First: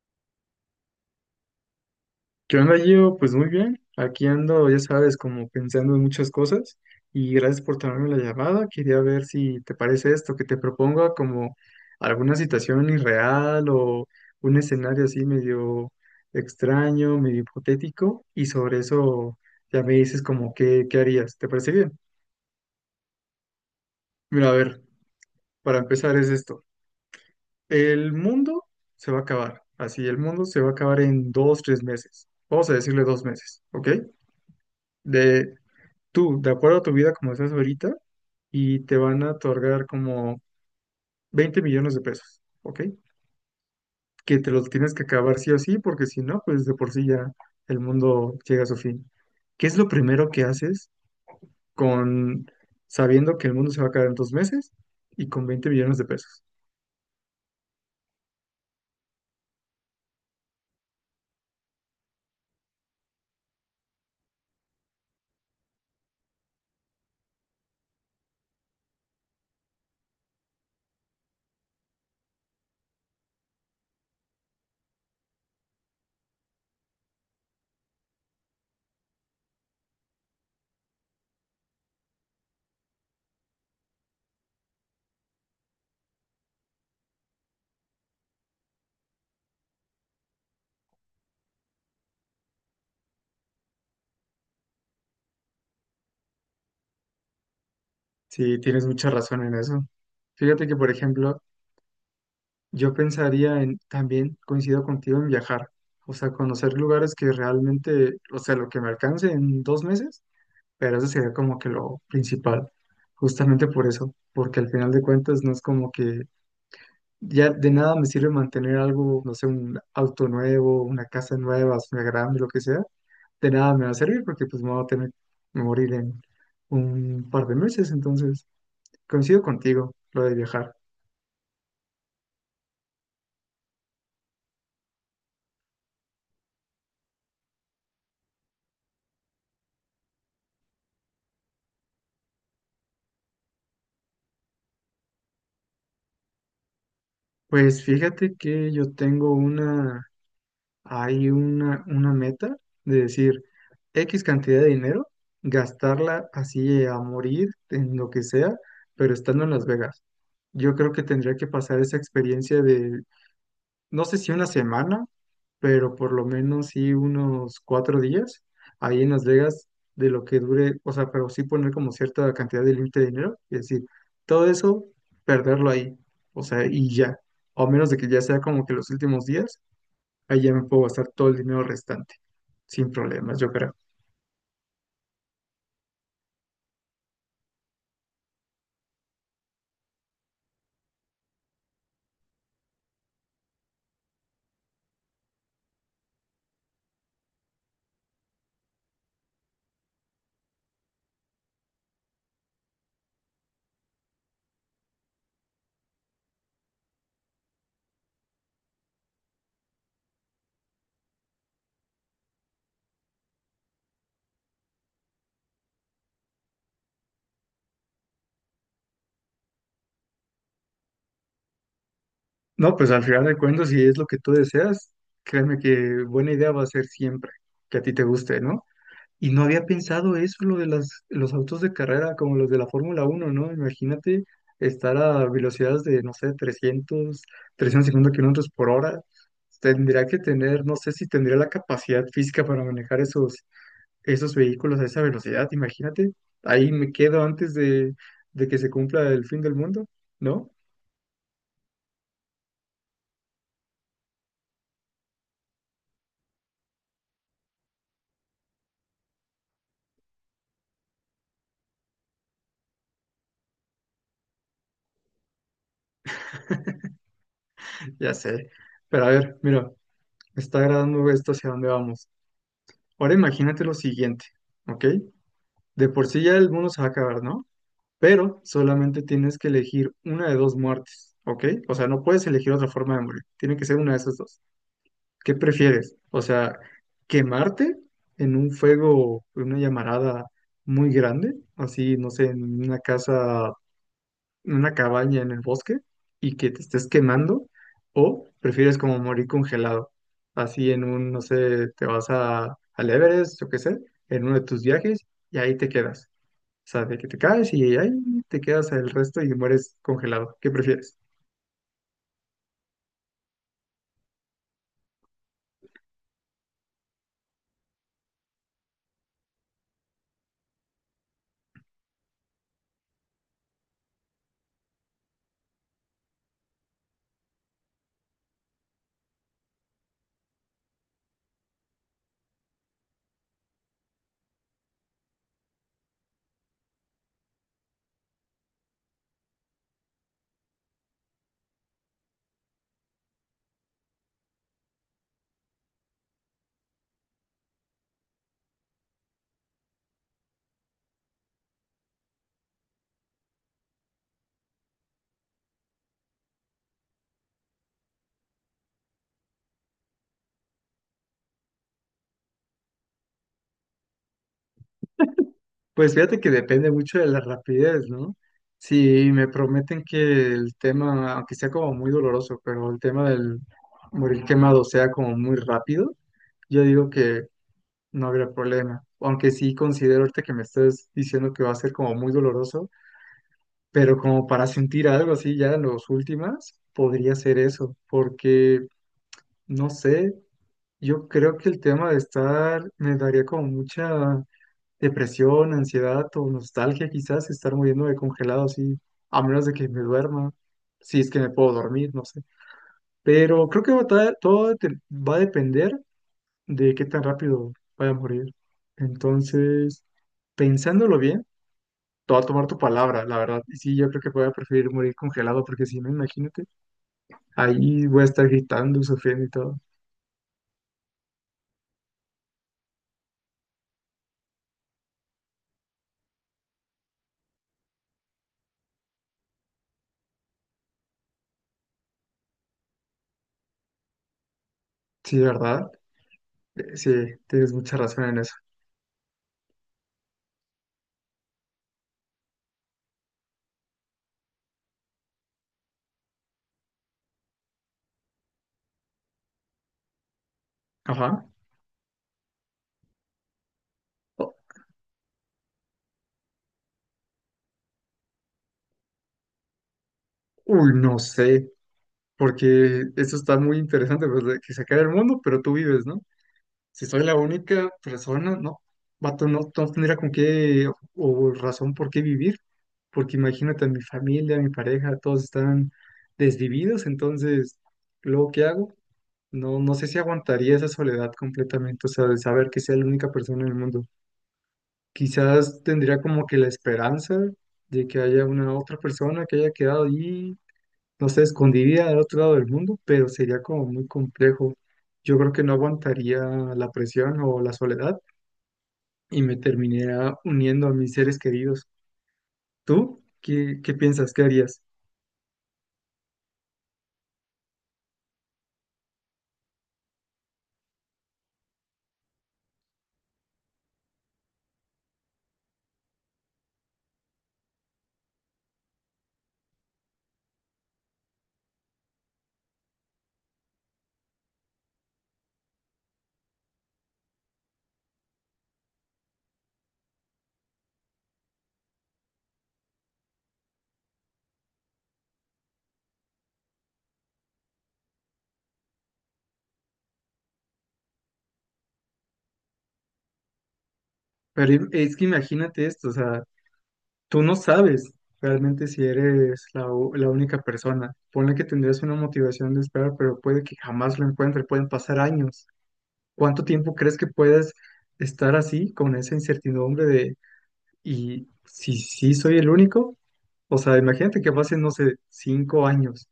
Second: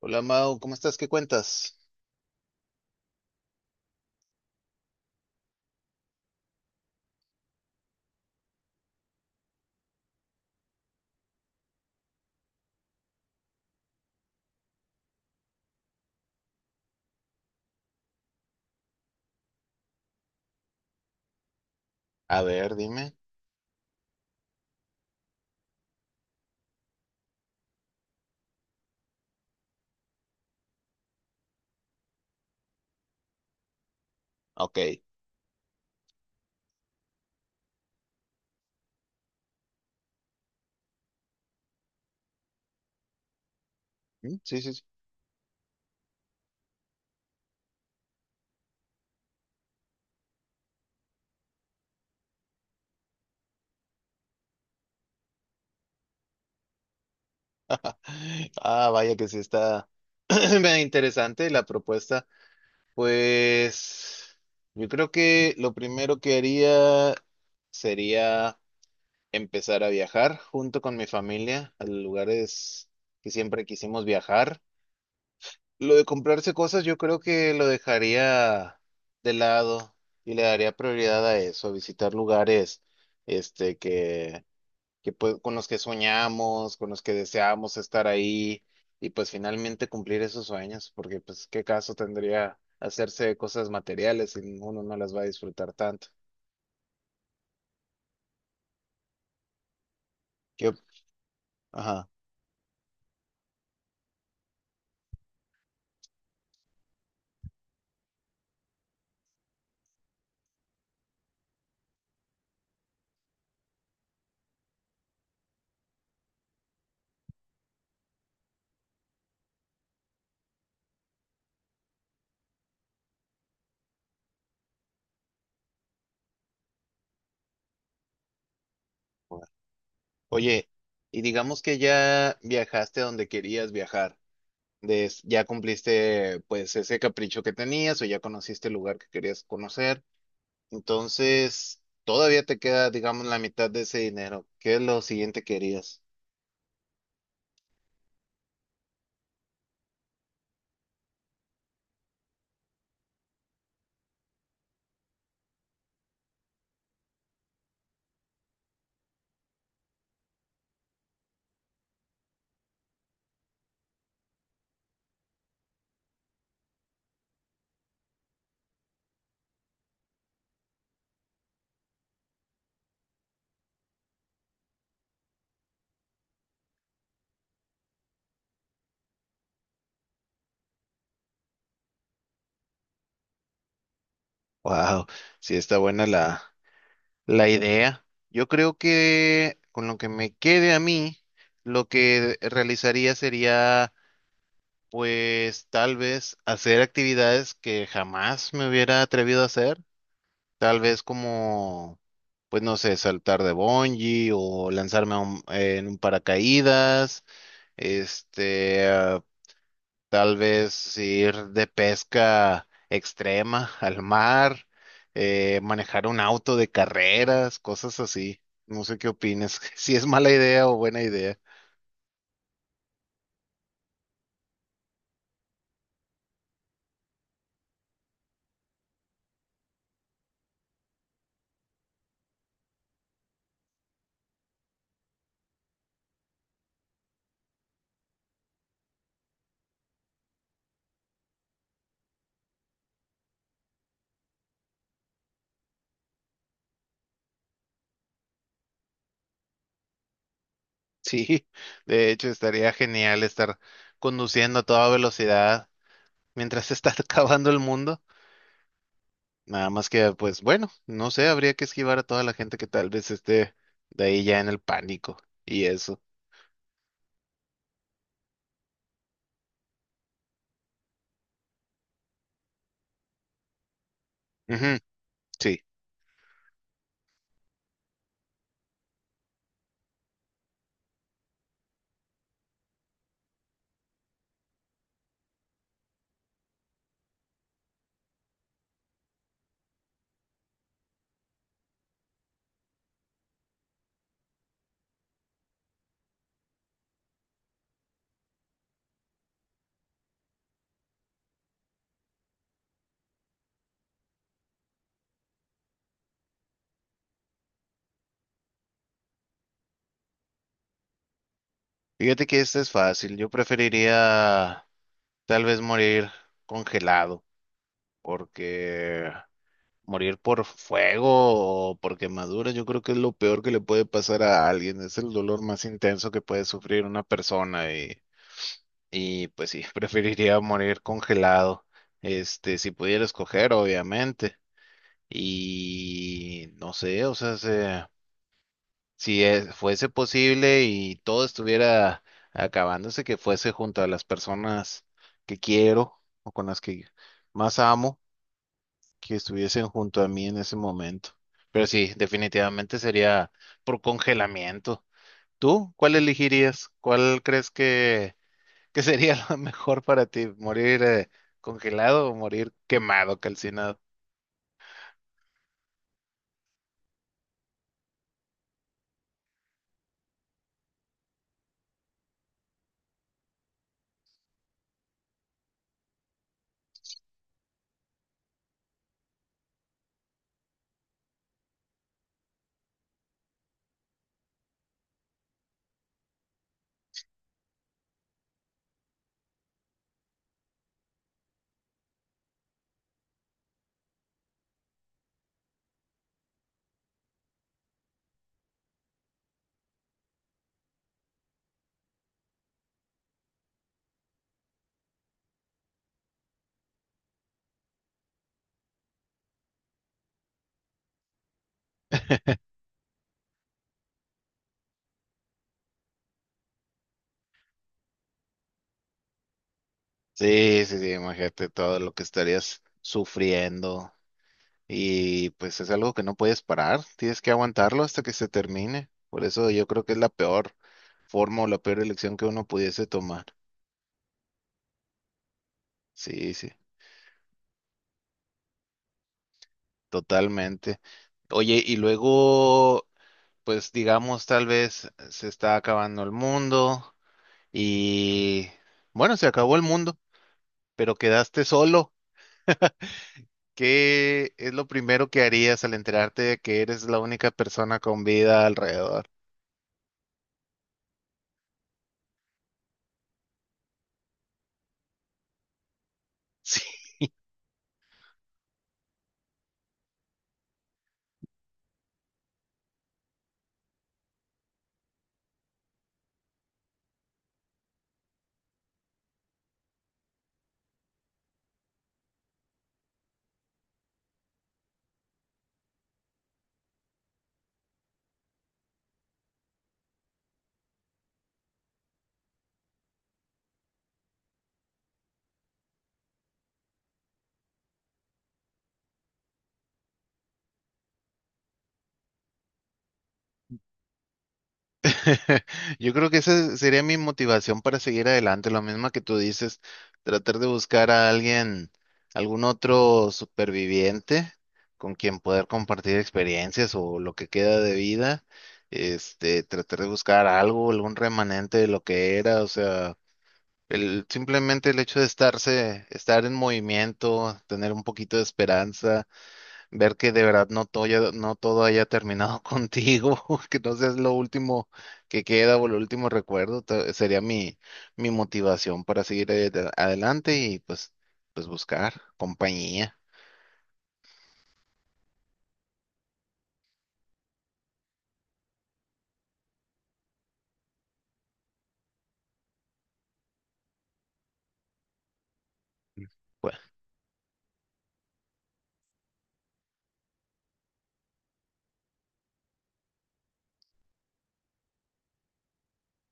Hola Mau, ¿cómo estás? ¿Qué cuentas? ¿Qué onda, Gio? Pues muy bien. Aquí ando, ya sabes, como pensando en muchas cosas. Y gracias por tomarme la llamada. Quería ver si te parece esto, que te proponga como alguna situación irreal o un escenario así medio extraño, medio hipotético. Y sobre eso ya me dices como qué harías. ¿Te parece bien? A ver, dime. Mira, a ver, para empezar es esto. El mundo se va a acabar. Así, el mundo se va a acabar en dos, tres meses. Vamos a decirle 2 meses, ¿ok? Ok. De, tú, de acuerdo a tu vida como estás ahorita, y te van a otorgar como 20 millones de pesos, ¿ok? Mm, Que te sí, los sí, sí. tienes que acabar sí o sí, porque si no, pues de por sí ya el mundo llega a su fin. ¿Qué es lo primero que haces con sabiendo que el mundo se va a acabar en 2 meses y con 20 millones de pesos? Ah, vaya que sí está medio interesante la propuesta. Pues yo creo que lo primero que haría sería empezar a viajar junto con mi familia a lugares que siempre quisimos viajar. Lo de comprarse cosas yo creo que lo dejaría de lado y le daría prioridad a eso, a visitar lugares este que con los que soñamos, con los que deseamos estar ahí y pues finalmente cumplir esos sueños, porque pues qué caso tendría hacerse de cosas materiales si uno no las va a disfrutar tanto. Sí, tienes mucha razón en eso. Fíjate ¿Qué que, op- por ejemplo, Ajá. yo pensaría en, también coincido contigo en viajar, o sea, conocer lugares que realmente, o sea, lo que me alcance en 2 meses. Pero eso sería como que lo principal, justamente por eso, porque al final de cuentas no es como que ya de nada me sirve mantener algo, no sé, un auto nuevo, una casa nueva, una grande, lo que sea, de nada me va a servir porque pues me voy a tener que morir en un par de meses, entonces coincido contigo, lo de Oye, viajar. y digamos que ya viajaste a donde querías viajar, ya cumpliste pues ese capricho que tenías o ya conociste el lugar que querías conocer, entonces todavía te queda, digamos, la mitad de ese dinero. ¿Qué es lo siguiente que harías? Pues fíjate que yo tengo una hay una meta de decir X cantidad de dinero, gastarla así a morir en lo que sea, pero estando en Las Vegas. Yo creo que tendría que pasar esa experiencia de, no sé si una semana, pero por lo menos sí unos 4 días ahí en Las Vegas de lo que dure, o sea, pero sí poner como cierta cantidad de límite de dinero, es decir, todo eso, perderlo ahí, o sea, y ya, o a menos de que ya sea como que los últimos días ahí ya me puedo gastar todo el dinero restante, sin problemas, yo creo. Wow, sí está buena la idea, yo creo que con lo que me quede a mí, lo que realizaría sería, pues tal vez hacer actividades que jamás me hubiera atrevido a hacer, tal vez como, pues no sé, saltar de bungee o lanzarme a en un paracaídas, este, tal vez ir de pesca extrema al mar, manejar un auto de carreras, cosas así. No sé qué opinas, si es mala idea o buena idea. No, pues al final de cuentas, si es lo que tú deseas, créeme que buena idea va a ser siempre que a ti te guste, ¿no? Y no había pensado eso, lo de las, los autos de carrera como los de la Fórmula 1, ¿no? Imagínate estar a velocidades de, no sé, 300, 350 kilómetros por hora. Tendría que tener, no sé si tendría la capacidad física para manejar esos vehículos a esa velocidad, imagínate, ahí me quedo antes de que se cumpla el fin del mundo, ¿no? Sí, de hecho estaría genial estar conduciendo a toda velocidad mientras se está acabando el mundo. Nada más que, pues bueno, no sé, habría que esquivar a toda la gente que tal vez esté de ahí ya en el pánico y eso. Ya sé, pero a ver, mira, me está agradando esto hacia dónde vamos. Ahora imagínate lo siguiente, Ujú, ¿ok? sí, De por sí ya el mundo se va a acabar, ¿no? Pero solamente tienes que elegir una de dos muertes, ¿ok? O sea, no puedes elegir otra forma de morir, tiene que ser una de esas dos. ¿Qué prefieres? O sea, quemarte en un fuego, en una llamarada muy grande, así, no sé, en una casa, en una cabaña en el bosque, y que te estés quemando, o prefieres como morir congelado, así en un, no sé, te vas a, al Everest, yo qué sé, en uno de tus viajes, y ahí te quedas. O sea, de que te caes y ahí te quedas el resto y mueres congelado. ¿Qué prefieres? fíjate que este es fácil. Yo preferiría tal vez morir congelado, porque morir por fuego o por quemadura, yo creo que es lo peor que le puede pasar a alguien. Es el dolor más intenso que puede sufrir una persona y pues sí, preferiría morir congelado. Este, si pudiera escoger, obviamente. Y no sé, o sea, se, si fuese posible y todo estuviera acabándose, que fuese junto a las personas que quiero o con las que más amo, que estuviesen junto a mí en ese momento. Pero sí, definitivamente sería por congelamiento. ¿Tú cuál elegirías? ¿Que sería lo mejor para ti? ¿Morir congelado o morir quemado, calcinado? Pues fíjate que depende mucho de la rapidez, ¿no? Si me prometen que el tema, aunque sea como muy doloroso, pero el tema del morir quemado sea como muy rápido, yo digo que no habrá problema. Aunque sí considero ahorita que me estás diciendo que va a ser como muy doloroso, pero como para sentir algo así ya en los últimas, podría ser eso, porque no sé, yo creo que el tema de estar me daría como mucha depresión, ansiedad o nostalgia quizás, estar muriendo de congelado así, a menos de que me duerma, si es que me puedo dormir, no sé. Pero creo que va a ta- todo te- va a depender de qué tan rápido vaya a morir. Entonces, pensándolo bien, te voy a tomar tu palabra, la verdad. Y sí, yo creo que voy a preferir morir congelado, porque si no, imagínate, ahí voy a estar gritando, sufriendo y todo. Sí, sí, sí, imagínate todo lo que estarías sufriendo. Y pues es algo que no puedes parar, tienes que aguantarlo hasta que se termine. Por eso yo creo que es la peor forma o la peor elección que uno pudiese tomar. Sí, ¿verdad? Sí, sí, Sí, tienes mucha razón en eso. totalmente. Oye, y luego, pues digamos, tal vez se está acabando el mundo y bueno, se acabó el mundo, pero Ajá. quedaste solo. ¿Qué O- es lo primero que harías al enterarte de que eres la única persona con vida alrededor? Uy, no sé. Porque eso está muy interesante, pues, de que se acabe el mundo, pero tú vives, ¿no? Si soy la única persona, no, vato, no, no tendría con qué o razón por qué vivir, porque imagínate, mi familia, mi pareja, todos están desvividos, entonces, ¿luego qué hago? No, no sé si aguantaría esa soledad completamente, o sea, de saber que sea la única persona en el mundo. Quizás tendría como que la esperanza de que haya una otra persona que haya quedado allí no sé, escondida al otro lado del mundo, pero sería como muy complejo. Yo creo que no aguantaría la presión o la soledad y me terminaría uniendo a mis seres queridos. ¿Tú qué piensas? ¿Qué harías? Yo creo que esa sería mi motivación para seguir adelante, lo mismo que tú dices, tratar de buscar a alguien, algún otro superviviente con quien poder compartir experiencias o lo que queda de vida, este, tratar de buscar algo, algún remanente de lo que era, o sea, simplemente el hecho de estar en movimiento, tener un poquito de esperanza, ver que de verdad no todo haya terminado contigo, que no seas lo último que queda o lo último recuerdo, sería mi motivación para seguir adelante pues buscar compañía. Pero es que imagínate esto, o sea, tú no sabes realmente si eres la única persona. Ponle que tendrías una motivación de esperar, pero puede que jamás lo encuentres, pueden pasar años. ¿Cuánto Pues, tiempo crees que puedas estar así con esa incertidumbre de... ¿Y si sí soy el único? O sea, imagínate que pasen, no sé, 5 años.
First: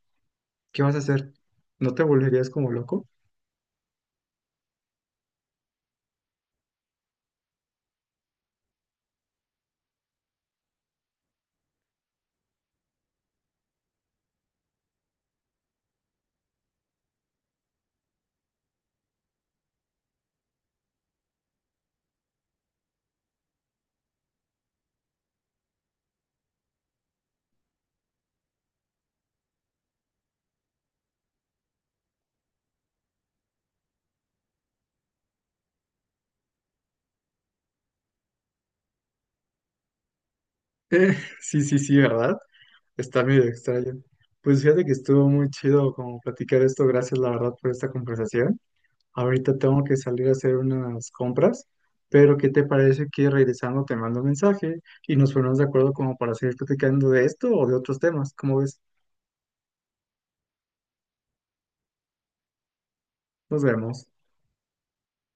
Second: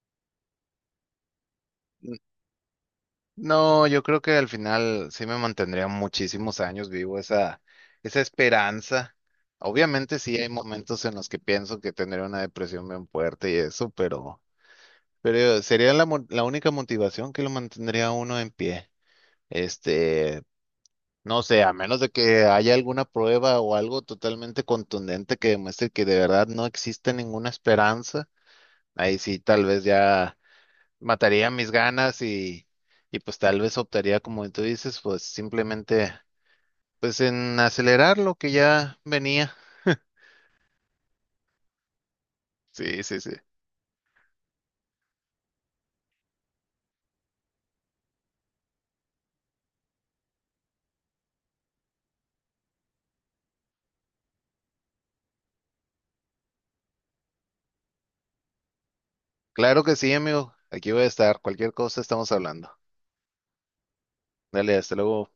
¿Qué vas a hacer? ¿No te n- volverías como loco? no, yo creo que al final sí me mantendría muchísimos años vivo esa esperanza. Obviamente sí hay momentos en los que pienso que tendré una depresión bien fuerte y eso, pero sería la única motivación que lo mantendría a uno en pie. Este, no sé, a menos de que haya alguna prueba o algo totalmente contundente que demuestre que de verdad no existe ninguna esperanza, ahí sí tal vez ya mataría mis ganas y pues tal vez optaría, como tú dices, pues simplemente pues en acelerar lo que ya venía. Eh, sí, sí, sí, ¿verdad? Sí, sí, Está sí. medio extraño. Pues fíjate que estuvo muy chido como platicar esto. Gracias, la verdad, por esta conversación. Ahorita tengo que salir a hacer unas compras, pero ¿qué te parece que regresando te mando un mensaje y nos ponemos de acuerdo como para seguir platicando de esto o de otros temas? ¿Cómo ves? Claro que sí, amigo. Aquí voy a estar. Cualquier cosa estamos hablando. Nos vemos. Dale, hasta luego.